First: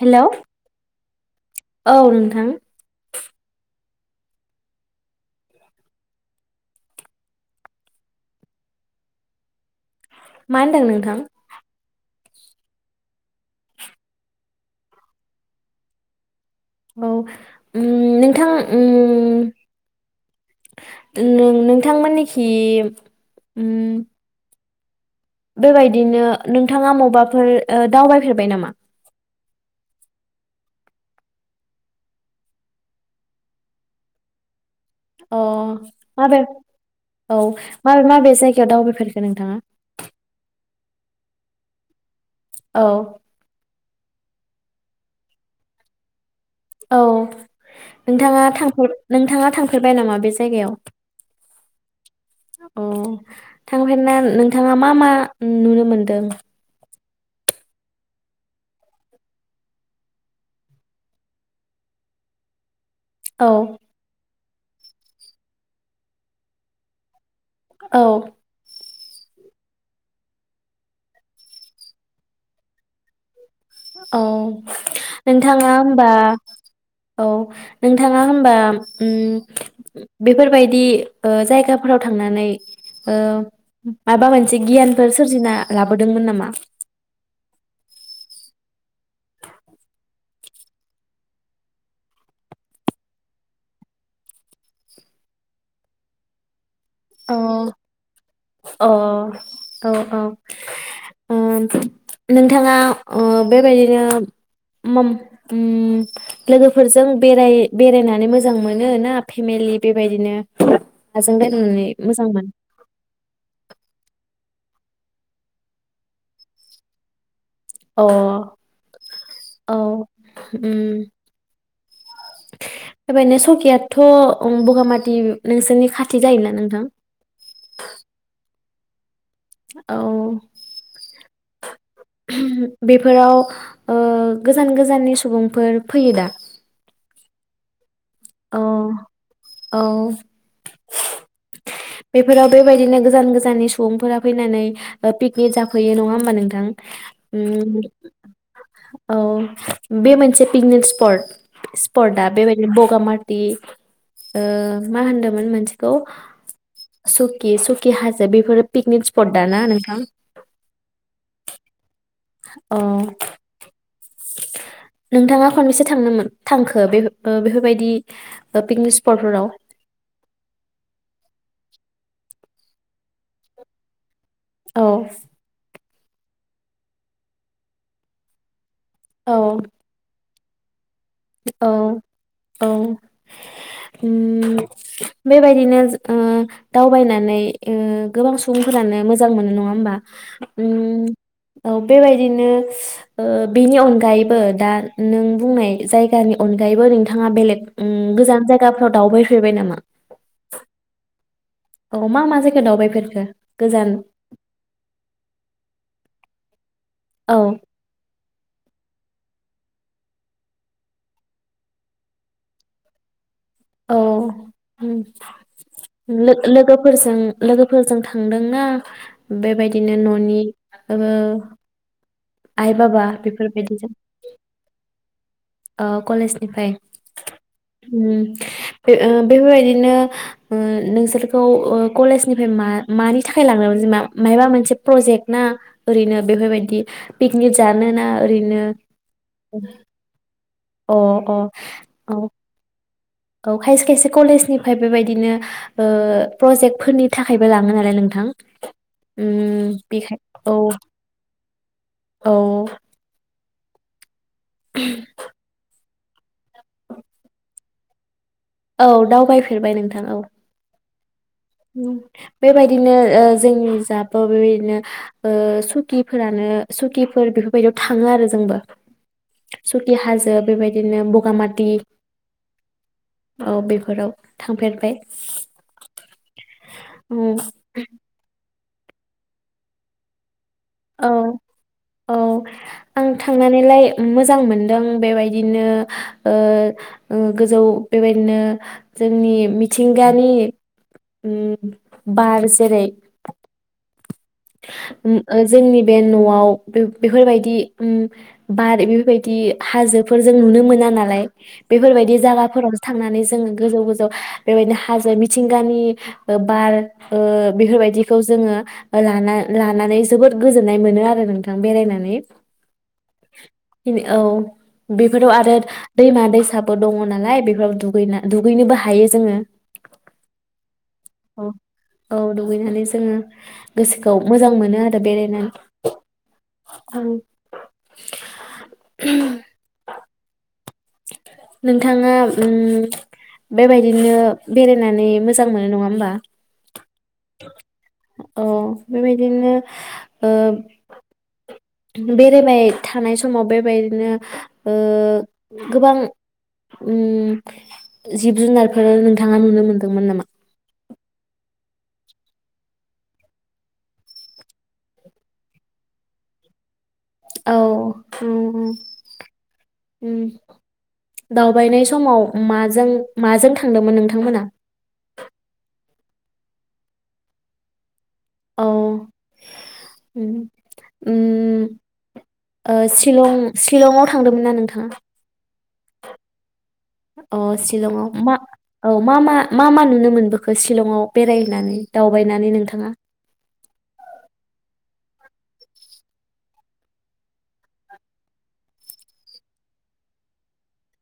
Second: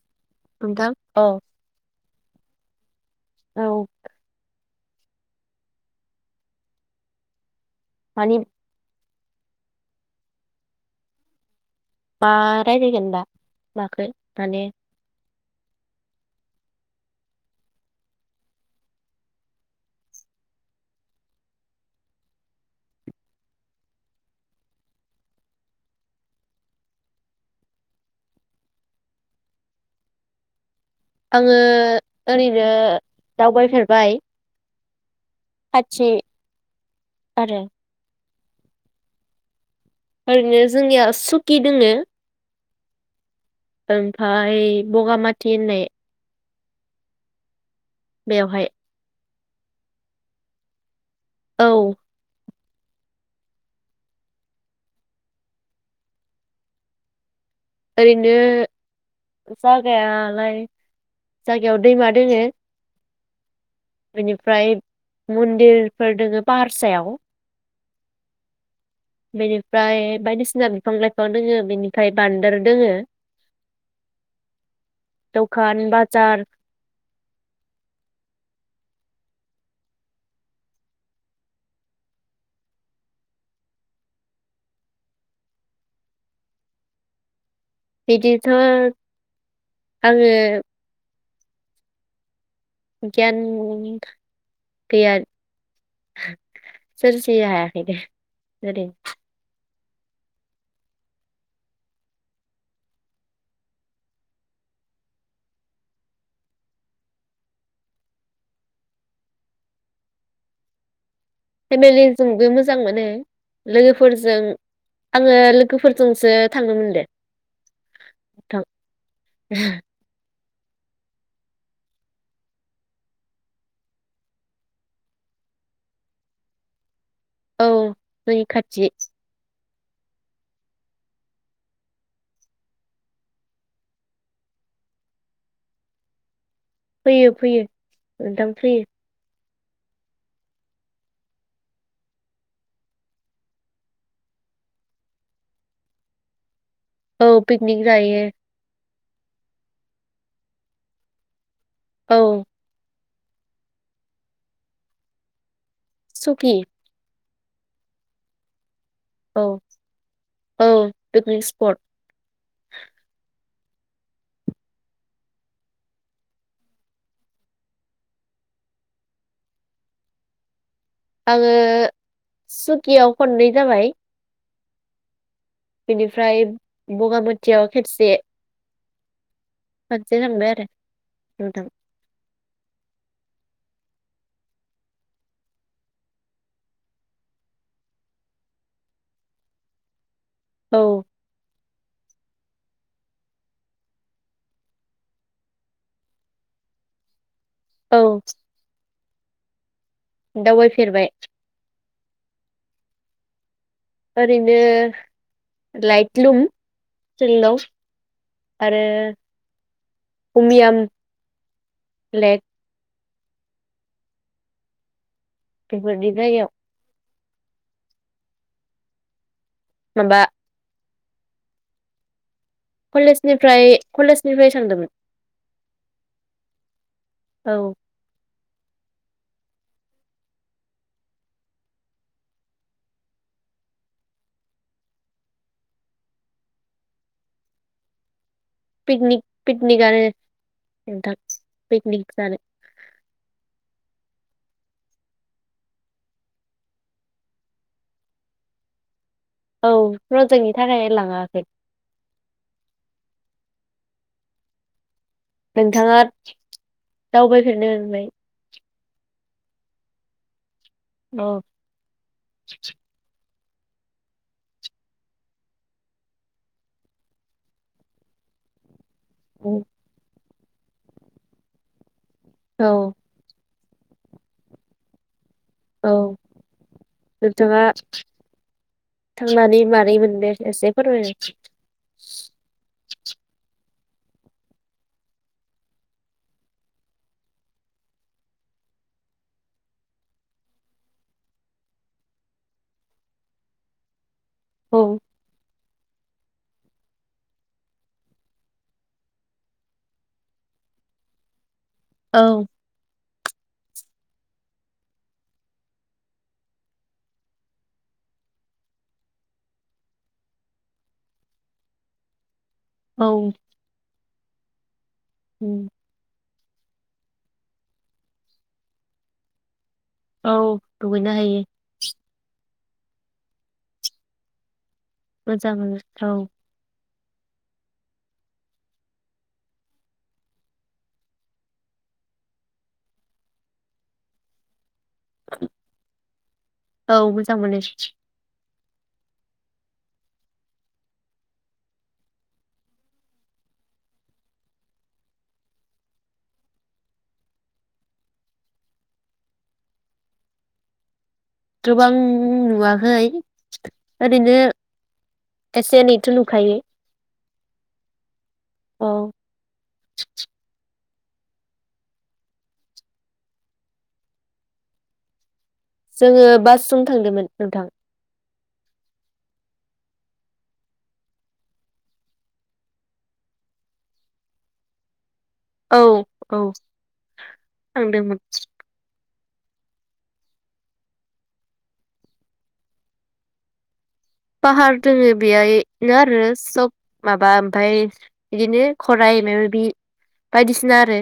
Hello नोंथां औ औ नोंथां। औ मानि मा होनदों नोंथां। मा रायजायगोन दा मखनो? माने। औ उम नोंथां उम-उम नोंथांमोननिखि उम बेबायदिनो नोंथाङा मबबाफोर दावबायफेरबाय नामा? आङो ओरैनो दावबायफेरबाय। अ खाथि माबे औ आरो माबे-माबे जायगा जायगायाव दावबायफेरखो नोंथाङा? ओरैनो जोंनिया सुकि दोङो। औ। ओमफाय बगामाथि होननाय। औ। नोंथाङा बेवहाय थांफेरबाय नोंथाङा थांफेरबाय नामा बे जायगायाव? औ। अ थांफेरना नोंथाङा मा-मा नुनो मोनदों? ओरैनो जागायालाय जागायाव दैमा दोङो। औ। बेनिफ्राय मन्दिरफोर दोङो पाहारसायाव। औ। बेनिफ्राय बायदिसिना बिफां-लाइफां दोङो बेनिफ्राय बान्दोर दोङो। औ नोंथाङा दखान होनबा बाजार औ नोंथाङा होनबा उम बेफोरबायदि ओ जायगाफोराव थांनानै अ माबा मोनसे गियानफोर सोरजिना लाबोदोंमोन नामा? बिदिथ' आङो गियान गैया। अ सोरजिनो हायाखै दे ओरैनो औ औ नोंथाङा ओ बेबायदिनो ओम लोगोफोरजों बेराय बेरायनानै मोजां मोनो ना फेमेलि बेबायदिनो जों बेरायनानै जोंबो मोजां मोनो लोगोफोर जों जों आङो लोगोफोरजोंसो थांनो मोनदों। अ औ। ओम बेबायनो सकेयाथ' बगामाथि नोंसोरनि खाथि जायोना नोंथां? औ जोंनि खाथि। औ। बेफोराव अ गोजान गोजाननि सुबुंफोर फैयो दा? फैयो फैयो। नोंथां औ फैयो। औ। बेफोराव बेबायदिनो गोजान गोजाननि सुबुंफोरा फैनानै पिकनिक जाफैयो नङा होमबा नोंथां? औ उम पिकनिक जायो। औ बे मोनसे पिकनिक स्पट औ सपर्दा बेबायनो बगा मा दि ओ मा होनदोंमोन मोनसे सखि सुकि सुकि हाजो बेफोरो पिकनिक स्पट औ दा ना नोंथां? औ पिकनिक स्पट औ। नोंथाङा खनबैसे थांनोमोन थांखो बे बेफोरबायदि पिकनिक स्पटफोराव आङो सुखियाव खननै जाबाय। औ बेनिफ्राय बगामाथियाव खेबसे। [unintelligible] औ [unintelligible] नोंथां औ औ। ओमबेबायदिनो ओ दावबायनानै गोबां सुबुंफोरानो मोजां मोनो नङा होमबा? औ। उम औ बेबायदिनो बेनि ओ अनगायैबो दा नों बुंनाय जाय [unintelligible] अनगायैबो नोंथाङा बेलेग ओम औ गोजान जायगाफोराव दावबायफेरबाय नामा दावबायफेरबाय औ मा मा जायगा दावबायफोरखो ओरैनो लाइट लुम जों औ दाव आरो उमियाम लेक औ ओम बेफोरनि लो जायगायाव लोगोफोरजों लोगोफोरजों थांदोंना बेबायदिनो माबा न'नि ओ आइ बाबा कलेजनिफ्राय बेफोरबायदिजों कलेजनिफ्राय सानदोंमोन ओ कलेजनिफ्राय औ ओम [unintelligible] बेफोरबायदिनो ओ नोंसोरखौ ओ कलेजनिफ्राय मा मानि थाखाय लांनो जा माबा मोनसे प्रजेक्ट ना ओरैनो बेफोरबायदि पिकनिक जानो ना ओरैनो पिकनिक पकनिक आ अ अ औ औ खायसे खायसे कलेजनिफ्राय बेबायदिनो ओ प्रजेक्ट फोरनि थाखायबो लाङोन आरो नोंथां औ उम बेखाय प्रजेक्टनि औ थाखाय लाङाखै। औ [inaudible] नोंथाङा दावबायफेरनो मोनबाय? औ दावबायफेरबाय नोंथां औ। औ उम बेबायदिनो ओ जोंनि जाबाव बेनो ओ सुकिफोरानो सुकिफोर बेफोरबायदियाव थाङो आरो जोंबो। सुथि हाजेब बेबायदिनो बगामाथि औ ओ बेफोराव थांफेरबाय? औ उम नोंथाङा थांनानै मारै मोनदो? औ औ आं थांनानैलाय मोजां मोनदों बेबायदिनो ओ ओ गोजौ बेबायदिनो जोंनि मिथिंगानि उम बार जेरै औ उम ओ जोंनि बे न'आव बे-बेफोरबायदि उम बार बेफोरबायदि हाजोफोर जों नुनो मोना नालाय बेफोरबायदि औ जागाफोरावसो थांनानै जोङो गोजौ गोजौ बेबायदिनो हाजो मिथिंगानि ओ बार ओ बेफोरबायदिखौ जोङो लाना लानानै जोबोद गोजोननाय मोनो आरो नोंथां बेरायनानै। ओं बिनि- औ बेफोराव आबोद दैमा दै थाबो दङ नालाय बेफोराव दुगैना दुगैनोबो हायो जोङो। औ दुगैनो हायो। औ औ दुगैनानै जोङो गोसोखौ मोजां मोनो मोजां नुथाय उम उम नोंथाङा उम बेबायदिनो बेरायनानै मोजां मोनो नङा होमबा? औ मोजां मोनो औ बेबायदिनो ओ बेरायबाय थानाय समाव बेबायदिनो ओ गोबां उम जिब जुनारफोर नोंथाङा नुनो मोनदोंमोन नामा? गोबां नुवाखै ओरैनो एसे एनैथ' नुखायो। औ उम उम औ उम दावबायनाय समाव माजों माजों थांदोंमोन नोंथांमोना? जोङो बासजों थांदोंमोन नोंथां। औ। उम ओ शिलंआव थांदोंमोन ना नोंथाङा? औ औ। अ शिलंआव थांदोंमोन मा? औ मा मा मा मा नुनो मोनबोखो लंआव बेरायनानै दावबायनानै नोंथाङा? पाहार दोङो बेहनो आरो सब माबा ओमफ्राय बिदिनो खराइ माबाबि बायदिसिना आरो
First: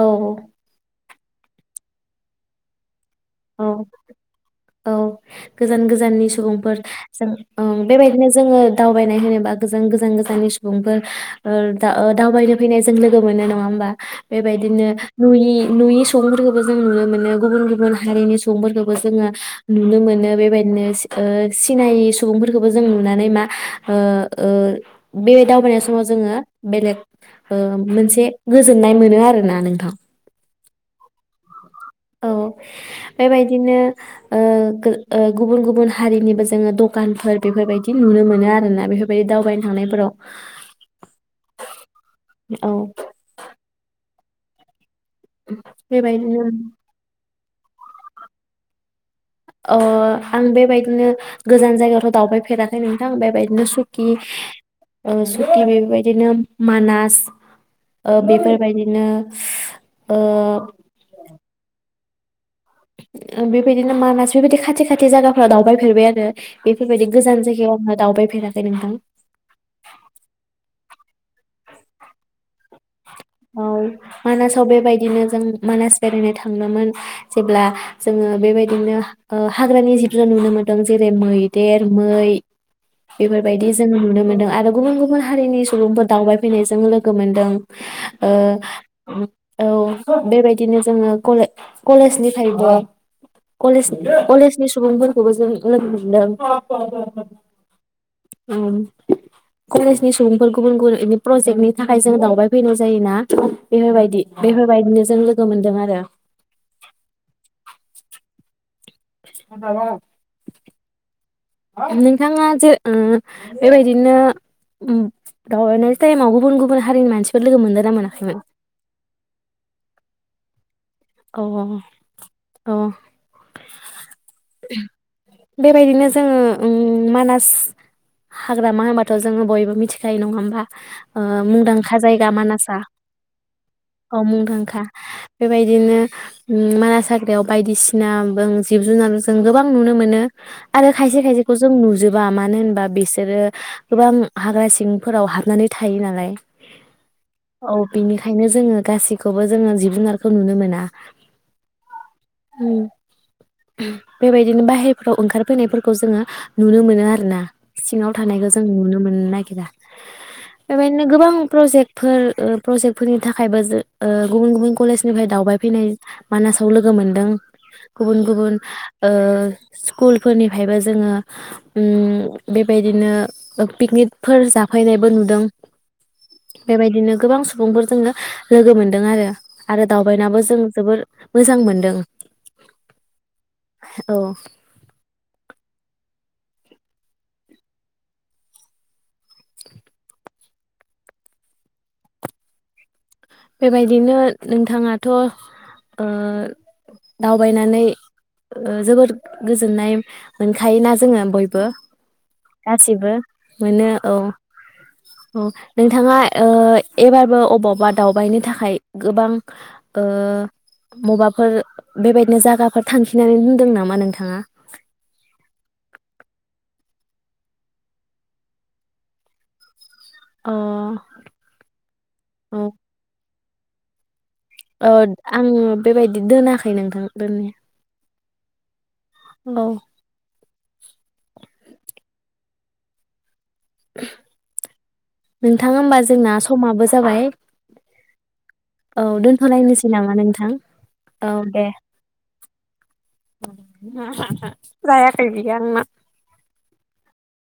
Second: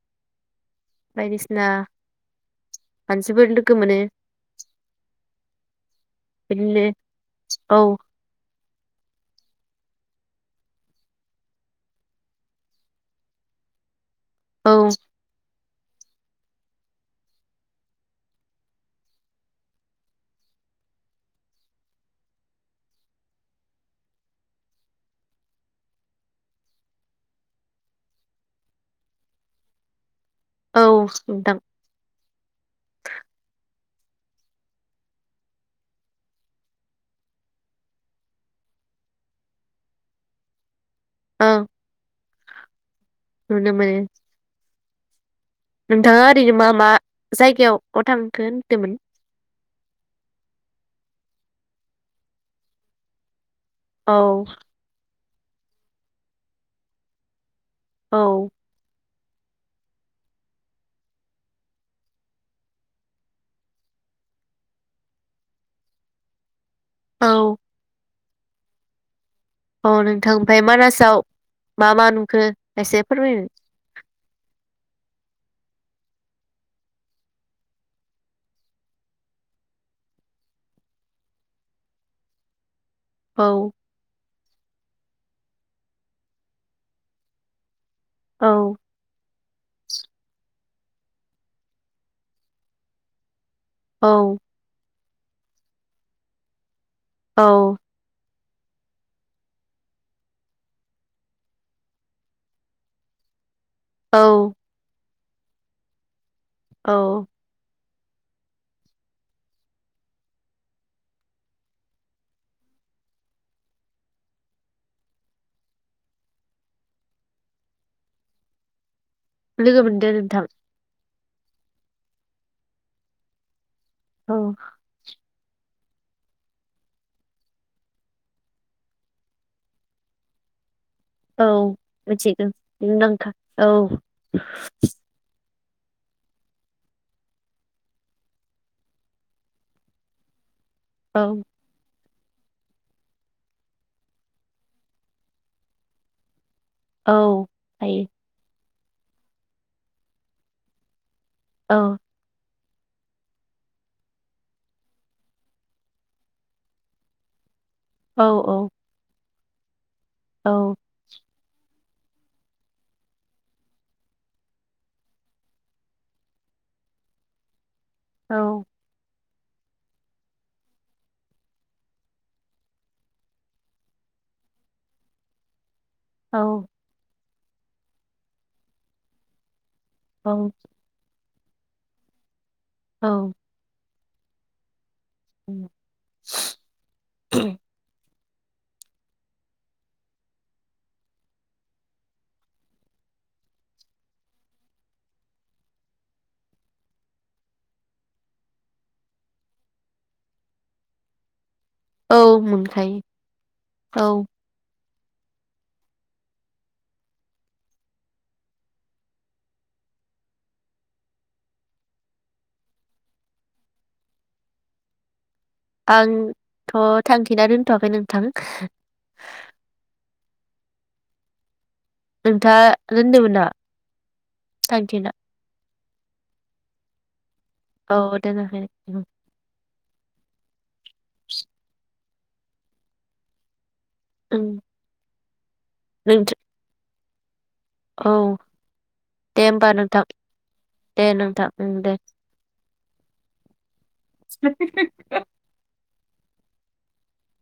औ। बायदिसिना। मानसिफोर लोगो औ मोनो। औ। गोजान गोजाननि सुबुंफोर बिदिनो जों औ बेबायदिनो जोङो दावबायनाय होनोबा गोजान गोजान गोजाननि सुबुंफोर दावबायनो फैनाय जों लोगो मोनो नङा होमबा? बेबायदिनो औ नुयि नुयि संफोरखौबो जों नुनो मोनो गुबुन गुबुन माहारिनि सुबुंफोरखौबो जोङो नुनो मोनो बेबायदिनो ओ सिनायि सुबुंफोरखौबो जों नुनानै मा? ओ बेबाय दावबायनाय समाव जोङो बेलेग ओ मोनसे गोजोननाय मोनो आरोना नोंथां। औ नोंथां। औ बेबायदिनो ओ गुबुन गुबुन हारिनिबो जोङो दखानफोर बेफोरबायदि नुनो मोनो आरोना बेफोरबायदि दावबायनो थांनायफोराव। ओं। औ। नुनो मोनो। नोंथां आ बेबायदिनो एरैनो मा मा? जायगायाव अ थांखो होनदोमोन? अ आं बेबायदिनो गोजान जायगायावथ' दावबायफेराखै नोंथां बेबायदिनो‌‌ सु सुकि औ ओ सुकि बेबायदिनोम मानास ओ‌ औ बेफोरबायदिनो ओ ओ बेबायदिनो मानास बेबायदि खाथि खाथि जायगाफोराव दावबायफेरबाय आरो बेफोरबायदि औ गोजान जायगायाव आङो दावबाय फ फेराखै नोंथां। अ नोंथां ओमफाय मानासाव मा मा नुखो? खायसे औ मानासाव बेबायद दिनो जों मानास बेरायनो थांनोमोन जेब्ला जोङो बेबायदिनो ओ हाग्रानि जिब जुन नुनो मोन्दों जेरै- मैदेर, मै। औ बेफोरबायदि जों नुनो मोनदों। आरो गुबुन गुबुन हारिनि सुबुंफोर दावबायफैनायजों लोग ओ औ उम औ बेबायदिनो जोङो कलेज कलेजनिफायबो कलेज नि औ कलेजनि सुबुंफोर खौबो जों लोगो मोनदों। औ औ कलेजनि सुबुंफोर गुबुन गुबुन बे प्रजेक्टनि थाखाय जों दावबाय फैनो ज जायोना? बेफोरबायदि औ बेफोरबायदिनो जों लोग गो मोनदों आरो औ [inaudible] हासा गामि अ नोंथाङा जे ओ बेबायदिनो उम दावबायनाय टाइमाव गुबुन गुबुन हारिनि मानसिफोर लोगो मोनदो ना मोनाखैमोन? लोगो मोनदों नोंथां। अ अ अ अ औ बेबायदिनो जोङो उम मानास हाग्रामा होनबाथ' जोङो बयबो मिथिखायो नङा होमबा? ओ औ मुंदांखा जायगा मिथिगौ मानासा मुंदांखा औ औ मुंदांखा। बेबायद दिनो उम मानास हाग्रायाव बायदिसिना बों जिब जुनार जों गोबां नुनो मोनो। आरो औ खायसे खायसेखौ जों नुजोब बा मानो होनबा बिसोरो गोबां हाग्रा सिंफोराव हाबनानै थायो नालाय। औ औ हायो बिनिखायनो जोङो गासिखौबो जोङो जिब जुनार खौ नुनो मोना। औ उम बेबायदिनो बाहेरफोराव ओंखारफैनायफोरखौ जोङो नुनो मोनो आरो ना। सिङाव औ थानायखौ औ जों नुनो मोननो ना गिरा औ बेबायदिनो गोबां प्रजेक्टफोर ओ प्रजेक्टफोरनि थाखायबो जों ओ गुबुन गुबुन कलेज निफ्राय दावबाय फैनाय मानासाव लोगो मोनदों। गुबुन औ गुबुन ओ स्कुलफोरनिफ्रायबो जोङो उम बेबायदिनो ओ पिकनिकफोर जाफैनायबो नुदों। औ बेबायदिनो गोबां सु बुंफोरजोंनो लोगो मोनदों आरो। आरो दावबायनाबो औ जों जोबोर मोजां मोनदों औ औ उम बेबायदिनो नोंथाङाथ' ओ दावबायनानै ओ जोबोर गोजोननाय मोनखायोना जोङो बय बो औ मोनखायो गासिबो मोनो औ। अ नोंथाङा ओ एबारबो अबावबा दावबायनो थाखाय गोबां ओ मबाफोर बेबायदिनो जायगाफोर थांखिनानै दोनदों नामा नोंथाङा? आंथ' थांखिना दोनथ'आखै नोंथां। अ नोंथाङा दोन्दोंमोन नामा? ओ आं बेबायदि दोनाखै नोंथां। दोननाया औ दोनाखै उम। औ [inaudible] ओं नोंथां होमबा नोंथ' जोंना समाबो जाबाय। औ औ दे होमबा दोनथ'लायनोसै नोंथां नामा दे नोंथां उम दे। [inaudible] जायाखै गैया आंना